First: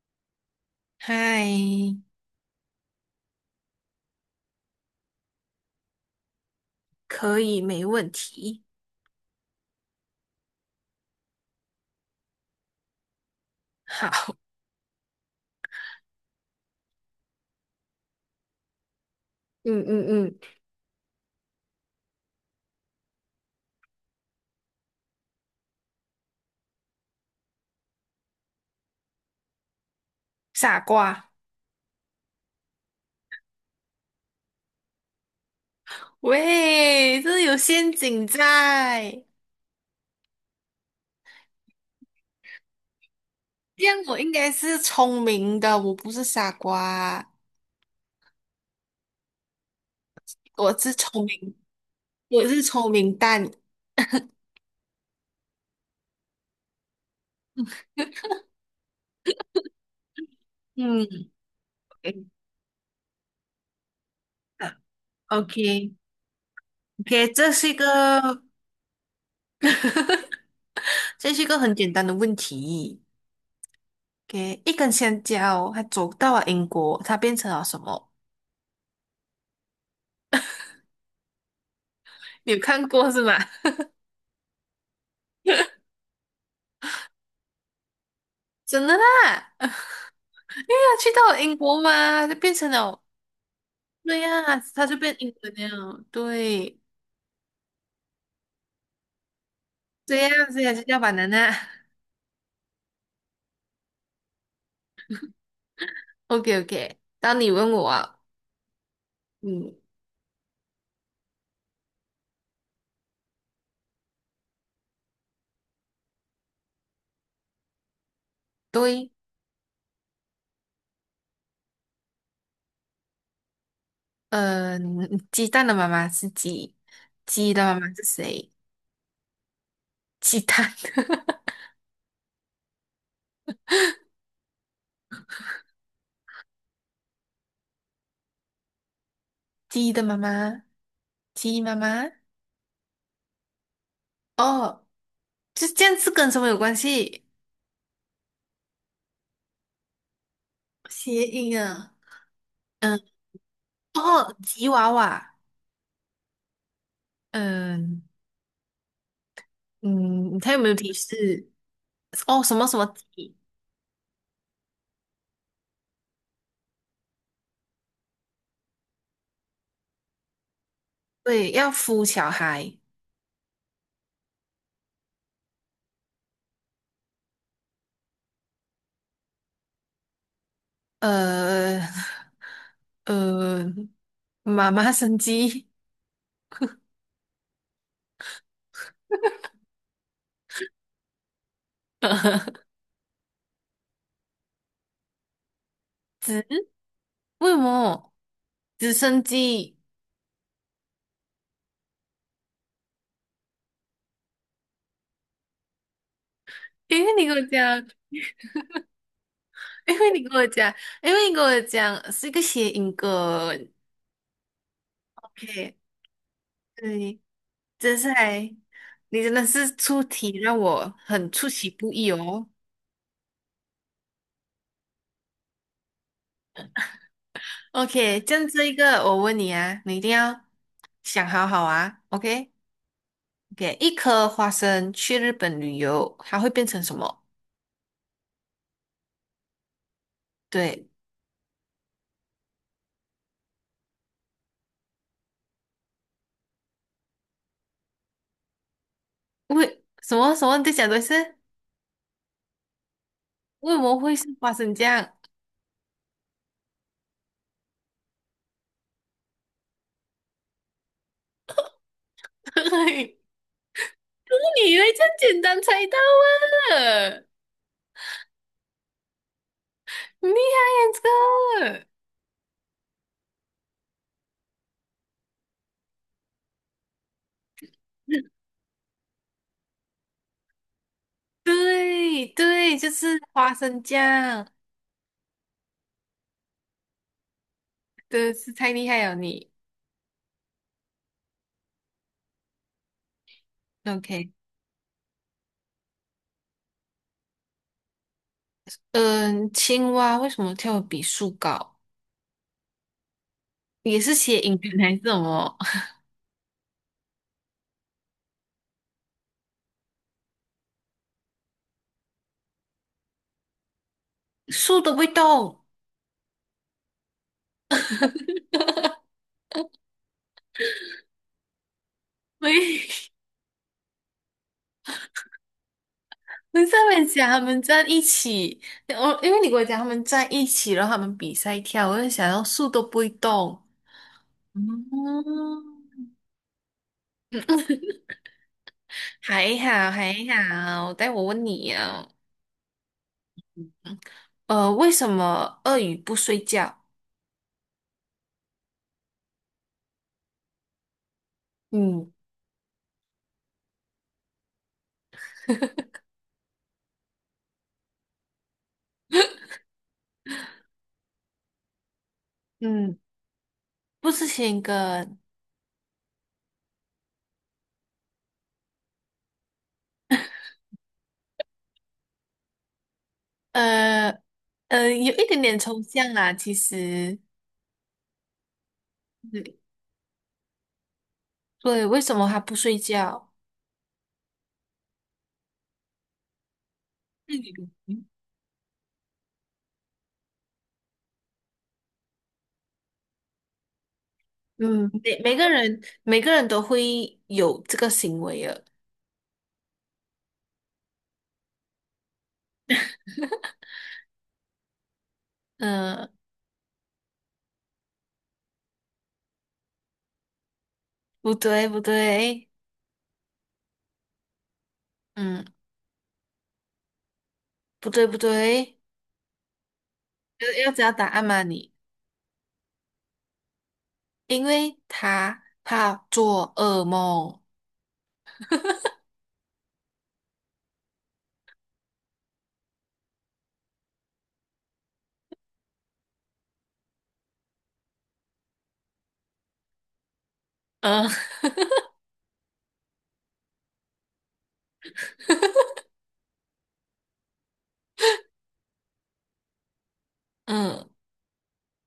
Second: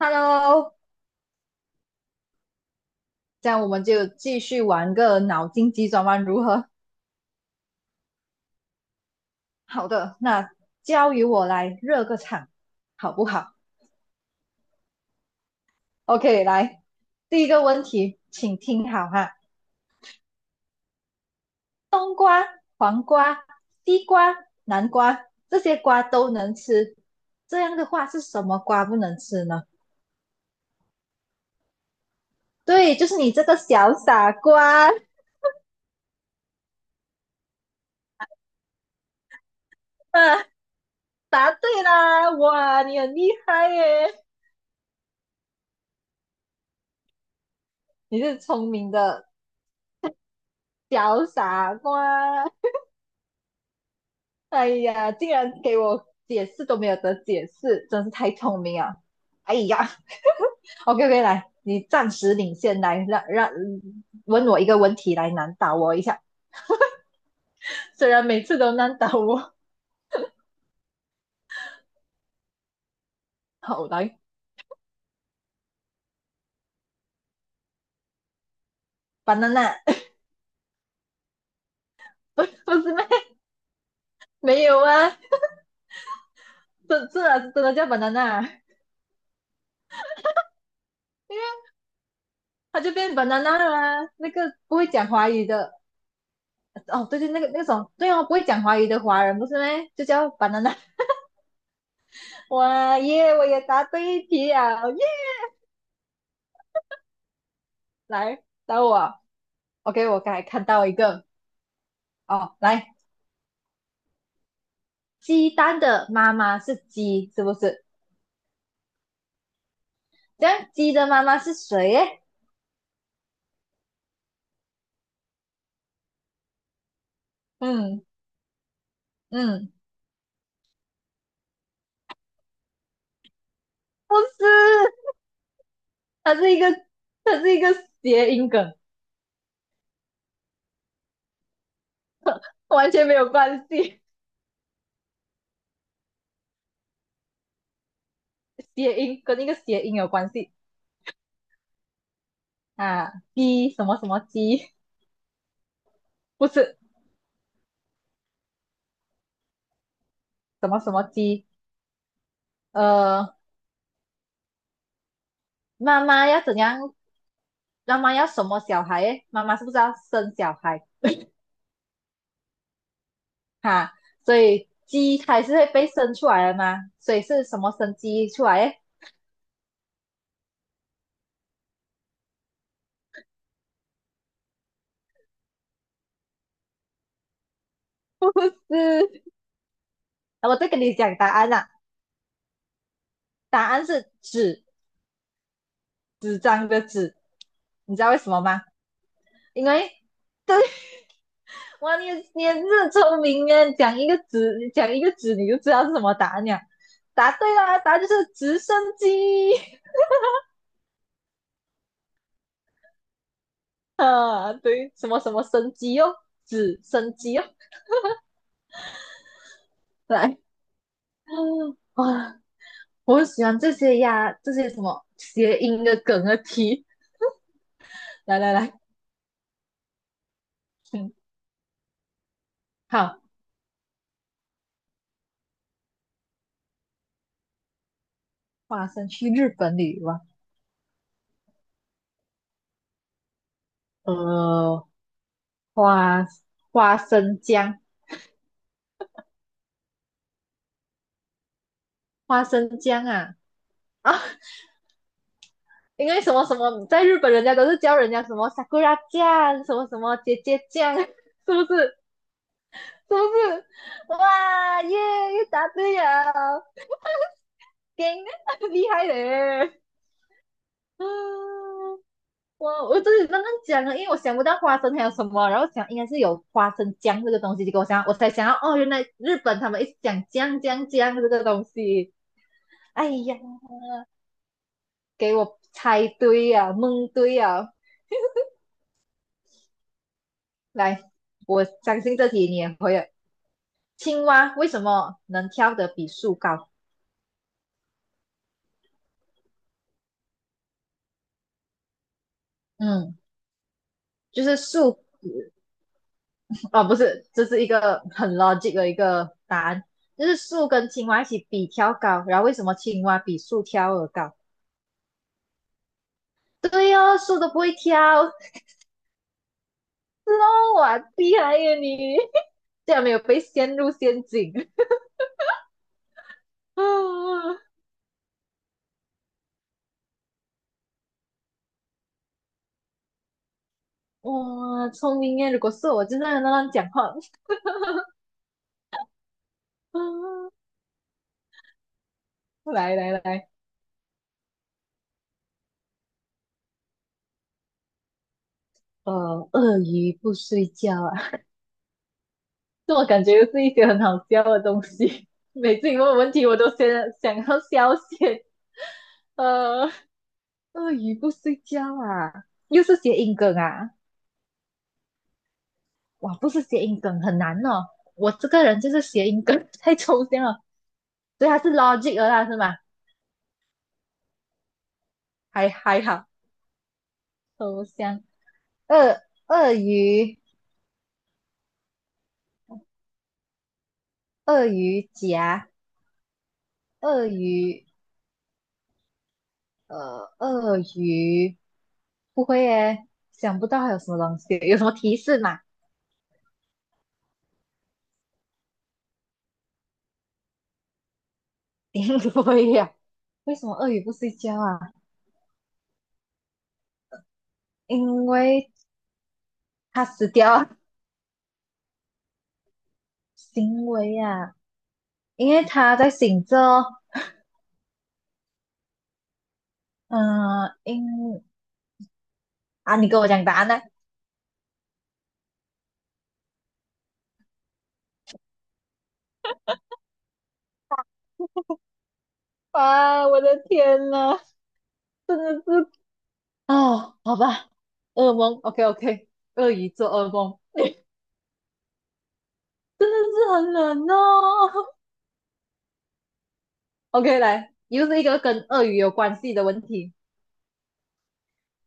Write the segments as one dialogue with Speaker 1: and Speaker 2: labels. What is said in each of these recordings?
Speaker 1: Hello，
Speaker 2: 嗨，
Speaker 1: 这样我们就继续玩个脑筋急转弯，如何？
Speaker 2: 可以，没问题。
Speaker 1: 好的，那交由我来热个场，好不好
Speaker 2: 好
Speaker 1: ？OK，来，第一个问题，请听好哈。
Speaker 2: 嗯嗯嗯，
Speaker 1: 冬瓜、黄瓜、西瓜、南瓜，这些瓜都能吃，这样的话是什么瓜不能吃呢？
Speaker 2: 傻瓜，
Speaker 1: 对，就是你这个小傻瓜。
Speaker 2: 喂，这有陷阱在。
Speaker 1: 啊，答对啦！哇，你很厉害
Speaker 2: 这样我
Speaker 1: 耶，
Speaker 2: 应该是聪明的，我不是傻瓜，
Speaker 1: 你是聪明的
Speaker 2: 我是聪
Speaker 1: 小
Speaker 2: 明，
Speaker 1: 傻瓜。
Speaker 2: 我是聪明蛋。
Speaker 1: 哎呀，竟然给我解释都没有得解释，真是太聪明啊！哎呀，OK OK，
Speaker 2: 嗯
Speaker 1: 来，你暂时领先，来让问我一个问题来难倒
Speaker 2: ，OK，OK，
Speaker 1: 我一下。
Speaker 2: 这是一个，
Speaker 1: 虽然每次都难倒我，
Speaker 2: 这是一个很简单的问题。
Speaker 1: 好来
Speaker 2: o 一根香蕉，它走到了英国，它变成了什么？
Speaker 1: ，banana 不
Speaker 2: 你有
Speaker 1: 不
Speaker 2: 看
Speaker 1: 是咩？
Speaker 2: 过是吗？
Speaker 1: 没有啊，这次啊真的叫 banana，啊
Speaker 2: 真的啦。他去到
Speaker 1: 因
Speaker 2: 了英
Speaker 1: 为
Speaker 2: 国嘛，就变成
Speaker 1: 他就
Speaker 2: 了
Speaker 1: 变 banana 了啊，
Speaker 2: 对
Speaker 1: 那个
Speaker 2: 呀、
Speaker 1: 不
Speaker 2: 他
Speaker 1: 会
Speaker 2: 就
Speaker 1: 讲
Speaker 2: 变
Speaker 1: 华
Speaker 2: 英
Speaker 1: 语
Speaker 2: 国人
Speaker 1: 的，
Speaker 2: 了。对，
Speaker 1: 哦对对，那个那种对哦，不会讲华语的华人不是咩？就
Speaker 2: 这
Speaker 1: 叫
Speaker 2: 样这样
Speaker 1: banana。
Speaker 2: 就叫 b a n。
Speaker 1: 哇耶，我也答对一题啊，耶！
Speaker 2: OK， OK，当你问我啊。
Speaker 1: 来，等我
Speaker 2: 嗯，
Speaker 1: ，OK，我刚才看到一个哦，来，鸡蛋的妈妈是鸡，是不是？
Speaker 2: 对，
Speaker 1: 这样鸡的妈妈是谁耶？
Speaker 2: 呃，鸡蛋的妈妈是鸡，鸡的妈妈是
Speaker 1: 嗯
Speaker 2: 谁？
Speaker 1: 嗯，
Speaker 2: 鸡蛋，
Speaker 1: 不是，它是一个，它是一个谐音梗，
Speaker 2: 鸡的妈妈，鸡妈妈。
Speaker 1: 完全没有关系，
Speaker 2: 哦，就这样是跟什么有关系？
Speaker 1: 谐音跟那个谐音有关系
Speaker 2: 谐音啊，嗯，
Speaker 1: 啊，鸡什么什么
Speaker 2: 哦，吉
Speaker 1: 鸡，
Speaker 2: 娃娃，
Speaker 1: 不是
Speaker 2: 嗯嗯，他有没
Speaker 1: 什
Speaker 2: 有
Speaker 1: 么什
Speaker 2: 提
Speaker 1: 么鸡，
Speaker 2: 示？哦，什么什么
Speaker 1: 呃，
Speaker 2: 吉？
Speaker 1: 妈妈要怎样？妈妈要什么小孩耶？妈妈是不是要生小孩？
Speaker 2: 对，要孵小孩，
Speaker 1: 哈，所以鸡它是会被生出来的嘛，所以是什么生鸡出来的。
Speaker 2: 呃呃，妈妈生鸡，
Speaker 1: 不是，我再跟你讲答案啦，答案是纸，纸
Speaker 2: 子
Speaker 1: 张的纸，
Speaker 2: 为什
Speaker 1: 你知道
Speaker 2: 么
Speaker 1: 为什么吗？
Speaker 2: 直升
Speaker 1: 因
Speaker 2: 机？
Speaker 1: 为，对，哇，你你也是聪明啊，讲一个纸，你讲一个纸，你就知道是什么答案了。
Speaker 2: 因为你
Speaker 1: 答
Speaker 2: 跟我
Speaker 1: 对啦，
Speaker 2: 讲，
Speaker 1: 答案就是直升机。
Speaker 2: 因为你跟我讲，因为你跟我讲是一个谐音梗。
Speaker 1: 啊，对，什么什么升
Speaker 2: OK，
Speaker 1: 机哦，直升
Speaker 2: 对，
Speaker 1: 机哦，
Speaker 2: 真是还，你真的是出题
Speaker 1: 来，
Speaker 2: 让我很出其 不 意
Speaker 1: 哇。
Speaker 2: 哦。
Speaker 1: 我很喜欢这些呀，这些什么谐音的梗的题。
Speaker 2: OK，这
Speaker 1: 来
Speaker 2: 样
Speaker 1: 来
Speaker 2: 这
Speaker 1: 来，
Speaker 2: 一个我问你啊，你一定要
Speaker 1: 嗯，
Speaker 2: 想好好啊。OK。
Speaker 1: 好，
Speaker 2: 给一颗花生去日本旅游，它会变成什么？
Speaker 1: 花生去日本旅游啊，
Speaker 2: 对，
Speaker 1: 呃，花花生酱，
Speaker 2: 为什么什么？你在讲的是
Speaker 1: 花生酱啊，
Speaker 2: 为什么
Speaker 1: 啊，
Speaker 2: 会是花生酱？
Speaker 1: 因为什么什么，在日本人家都是叫人家什么 sakura 酱，什么什么姐姐酱，是不是？是
Speaker 2: 嘿
Speaker 1: 不是？
Speaker 2: 你以
Speaker 1: 哇
Speaker 2: 为这
Speaker 1: 耶，
Speaker 2: 样简
Speaker 1: 又
Speaker 2: 单
Speaker 1: 答
Speaker 2: 猜到
Speaker 1: 对了，
Speaker 2: 啊？
Speaker 1: 天，厉害嘞！
Speaker 2: 厉害 呀，
Speaker 1: 嗯，
Speaker 2: 这个！
Speaker 1: 我自己刚刚讲了，因为我想不到花生还有什么，然后想应该是有花生酱这个东西，结果我想我才想到哦，原来日本他们一直讲酱酱酱这 个东西。
Speaker 2: 对对，就
Speaker 1: 哎
Speaker 2: 是
Speaker 1: 呀，
Speaker 2: 花生酱，
Speaker 1: 给我猜对呀、蒙对呀！
Speaker 2: 真的是太厉害了你。
Speaker 1: 来，我相信这题你也会了。青
Speaker 2: OK，
Speaker 1: 蛙为什么能跳得比树高？
Speaker 2: 嗯，青蛙为什么跳得比树高？
Speaker 1: 嗯，
Speaker 2: 也是写
Speaker 1: 就
Speaker 2: 音
Speaker 1: 是
Speaker 2: 梗还
Speaker 1: 树
Speaker 2: 是什么？
Speaker 1: 哦，不是，这是一个很 logic 的一个答案，就是树跟青蛙一起比跳高，然后为什么青蛙比树跳得高？
Speaker 2: 树都不会动。
Speaker 1: 对哦，树都不会跳，是哦，哇，厉害耶你！竟然
Speaker 2: 对，
Speaker 1: 没有被陷入陷阱。
Speaker 2: 你在 美讲他
Speaker 1: 啊！
Speaker 2: 们站一起，我因为你跟我讲他们站一起，然后他们比赛跳，我就想要树都不会动。
Speaker 1: 哇，聪明耶！如果是我，
Speaker 2: 嗯，
Speaker 1: 就在那乱讲话。
Speaker 2: 还好还
Speaker 1: 啊！
Speaker 2: 好，待我问你啊，
Speaker 1: 来来来，
Speaker 2: 为什么鳄鱼不睡觉？
Speaker 1: 呃，鳄鱼不睡觉啊，
Speaker 2: 嗯
Speaker 1: 这我感觉又是一些很好笑的东西。每次你问我问题，我都先想要笑先。呃，鳄鱼不睡觉啊，又是
Speaker 2: 嗯，
Speaker 1: 谐音梗啊！
Speaker 2: 不吃先跟，
Speaker 1: 哇，不是谐音梗，很难哦。我这个人就是谐音梗太抽象了，所以它是 logic 了啦，是吗？
Speaker 2: 呃有一点点
Speaker 1: 还
Speaker 2: 抽
Speaker 1: 还
Speaker 2: 象
Speaker 1: 好，
Speaker 2: 啦，其实，
Speaker 1: 头香，鳄
Speaker 2: 对，
Speaker 1: 鳄鱼
Speaker 2: 对，为什么它不睡觉？
Speaker 1: 鳄鱼夹鳄
Speaker 2: 鳄鱼
Speaker 1: 鱼呃鳄鱼，不会耶，想不到还有什么东西，有什
Speaker 2: 嗯，
Speaker 1: 么
Speaker 2: 每
Speaker 1: 提
Speaker 2: 每
Speaker 1: 示
Speaker 2: 个
Speaker 1: 吗？
Speaker 2: 人每个人都会有这个行为的。
Speaker 1: 不会呀、为什么鳄鱼不睡觉啊？
Speaker 2: 嗯，
Speaker 1: 因为它死掉啊，
Speaker 2: 不对，不对，
Speaker 1: 行为啊，
Speaker 2: 嗯，
Speaker 1: 因为它在醒着
Speaker 2: 不对，不对，
Speaker 1: 哦，
Speaker 2: 要知道答案吗你？
Speaker 1: 啊，你跟我讲答案呢？
Speaker 2: 因为他怕做噩梦，
Speaker 1: 啊，我的天呐，真的是哦，好吧，噩梦，OK OK，鳄鱼做噩梦，
Speaker 2: 嗯
Speaker 1: 真的是很冷哦。OK，来，又是一个跟鳄鱼有关系的问题，
Speaker 2: 嗯，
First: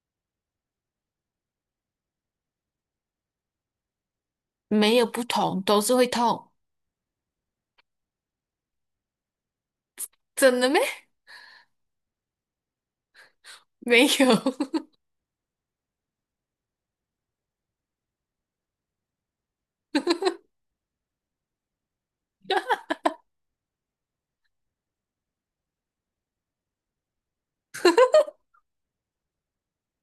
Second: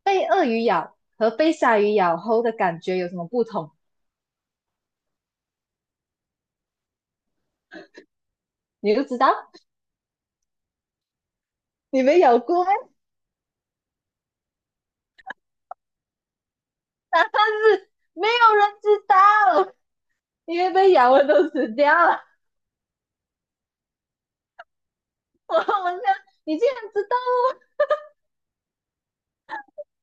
Speaker 1: 被鳄鱼咬和被鲨鱼咬后的感觉有什么不同？
Speaker 2: 没有不同，都是会痛，
Speaker 1: 你都知道，
Speaker 2: 真的咩？
Speaker 1: 你没咬过咩，
Speaker 2: 没有
Speaker 1: 答案是没有人知道，因为被咬的都死掉了。我想你竟然知道哦，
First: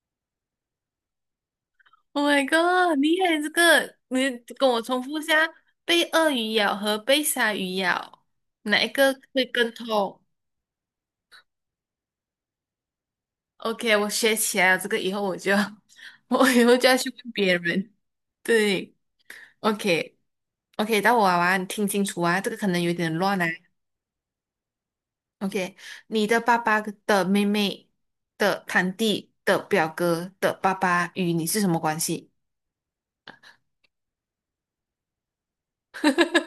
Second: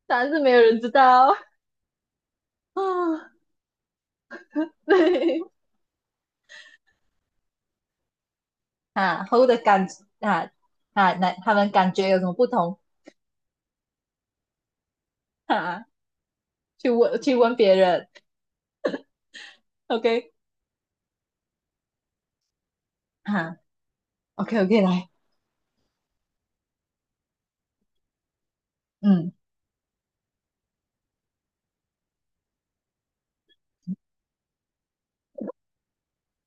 Speaker 1: 答案是没有人知道。
Speaker 2: ，Oh my god，厉
Speaker 1: 啊，
Speaker 2: 害这个，你跟我重复一
Speaker 1: 对，
Speaker 2: 下，被鳄鱼咬和被鲨鱼咬，哪一 个
Speaker 1: 啊，
Speaker 2: 会
Speaker 1: 后的
Speaker 2: 更
Speaker 1: 感
Speaker 2: 痛
Speaker 1: 啊，啊，那他们感觉有什么不同？
Speaker 2: ？OK，我学起来了，这个以后我 就
Speaker 1: 哈，
Speaker 2: 我以后就要去问
Speaker 1: 去问
Speaker 2: 别
Speaker 1: 别
Speaker 2: 人，
Speaker 1: 人。
Speaker 2: 对，OK。
Speaker 1: OK，
Speaker 2: OK，到我娃娃，你听清楚啊，这个可能有点乱啊。
Speaker 1: 哈，OK OK，来，
Speaker 2: OK，你的爸爸的妹妹的堂弟
Speaker 1: 嗯，
Speaker 2: 的表哥的爸爸与你是什么关系？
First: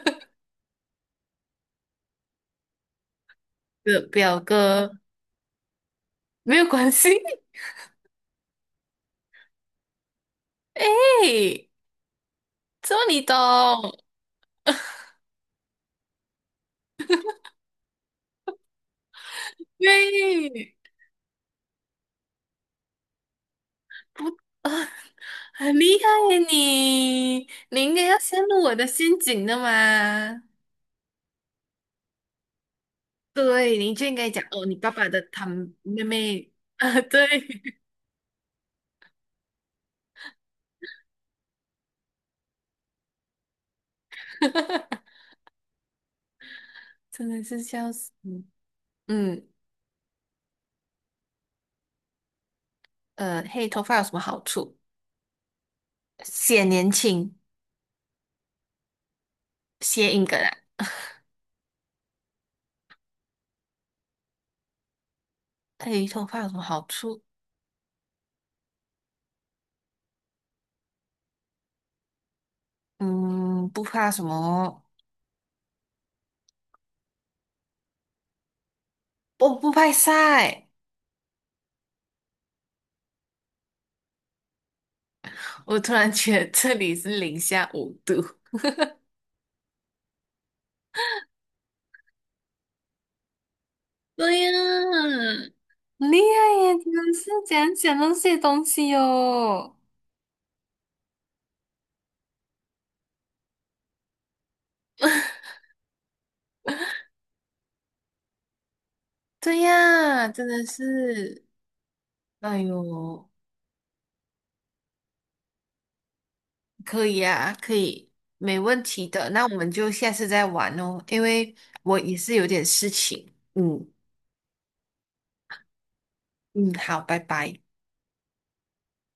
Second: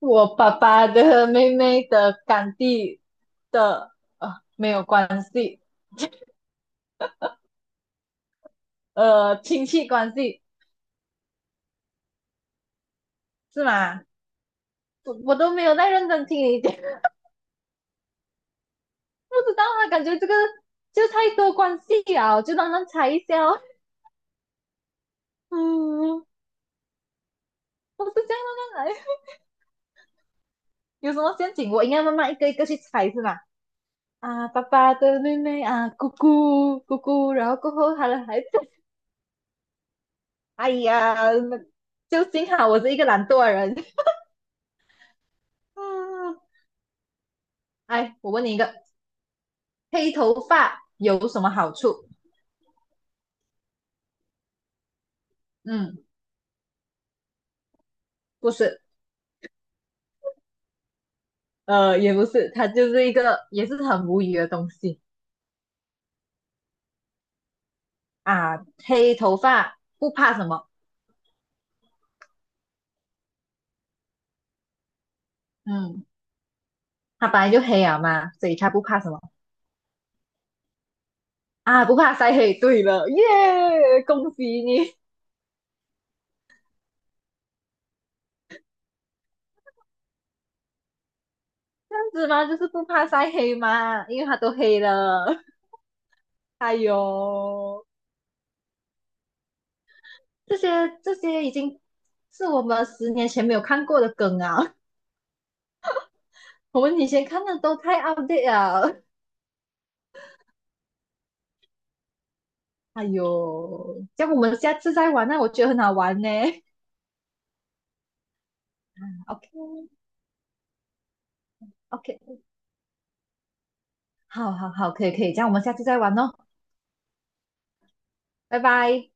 Speaker 1: 我 爸爸的 妹妹的干弟的，
Speaker 2: 的
Speaker 1: 呃
Speaker 2: 表
Speaker 1: 没有
Speaker 2: 哥
Speaker 1: 关系，
Speaker 2: 没有关系。
Speaker 1: 呃亲戚关系
Speaker 2: 哎，这么你懂？
Speaker 1: 是吗？我都没有在认真听你讲，不知道啊，感觉这个
Speaker 2: 对，
Speaker 1: 就太多关系了，我就慢慢猜一下哦。
Speaker 2: 不啊，很厉害
Speaker 1: 嗯，
Speaker 2: 呀你！你应
Speaker 1: 我
Speaker 2: 该
Speaker 1: 是
Speaker 2: 要
Speaker 1: 这
Speaker 2: 陷
Speaker 1: 样
Speaker 2: 入我的
Speaker 1: 慢慢来，
Speaker 2: 陷阱的嘛？
Speaker 1: 有什么陷阱我应该慢慢一个一个去猜是 吗？
Speaker 2: 对，你就应该讲
Speaker 1: 啊，爸
Speaker 2: 哦，你爸
Speaker 1: 爸
Speaker 2: 爸
Speaker 1: 的
Speaker 2: 的
Speaker 1: 妹妹
Speaker 2: 堂
Speaker 1: 啊，
Speaker 2: 妹
Speaker 1: 姑
Speaker 2: 妹
Speaker 1: 姑姑
Speaker 2: 啊，
Speaker 1: 姑，然后过
Speaker 2: 对。
Speaker 1: 后他的孩子，哎呀，那就幸好我是一个懒惰的人。嗯，
Speaker 2: 真的是笑死。
Speaker 1: 哎，我
Speaker 2: 嗯，
Speaker 1: 问你一个，
Speaker 2: 嗯
Speaker 1: 黑头发有什么好处？
Speaker 2: 黑头发有什么好处？
Speaker 1: 嗯，
Speaker 2: 显年轻，
Speaker 1: 不是，
Speaker 2: 谐音梗啊。
Speaker 1: 呃，也不是，它就是一个也是很无语的东西
Speaker 2: 黑头发有什么好处？
Speaker 1: 啊。黑头发不怕什么？
Speaker 2: 嗯，不怕什么？
Speaker 1: 嗯，它本来就黑啊嘛，所以它不怕什么
Speaker 2: 我不怕晒。
Speaker 1: 啊？不怕晒黑。对了，耶，恭喜你！
Speaker 2: 我突然觉得这里是零下5度。
Speaker 1: 这样子嘛，就是不怕晒黑嘛，因为它
Speaker 2: 对呀，
Speaker 1: 都黑了。
Speaker 2: 很厉害耶！
Speaker 1: 哎
Speaker 2: 真的是怎
Speaker 1: 呦。
Speaker 2: 样那些东西哟、
Speaker 1: 这些这些已经是我们10年前没有看过的梗啊，我们以前看的都太 outdate 了。
Speaker 2: 对呀，真的是，哎
Speaker 1: 哎
Speaker 2: 呦，
Speaker 1: 呦，这样我们下次再玩那我觉得很好玩呢。
Speaker 2: 可以啊，可以，没问题的。那
Speaker 1: OK
Speaker 2: 我们就下次再玩哦，因为我也
Speaker 1: OK，
Speaker 2: 是有点事情。嗯
Speaker 1: 好好好，可以可以，这样我们下次再玩哦，
Speaker 2: 嗯，好，拜拜。
Speaker 1: 拜拜。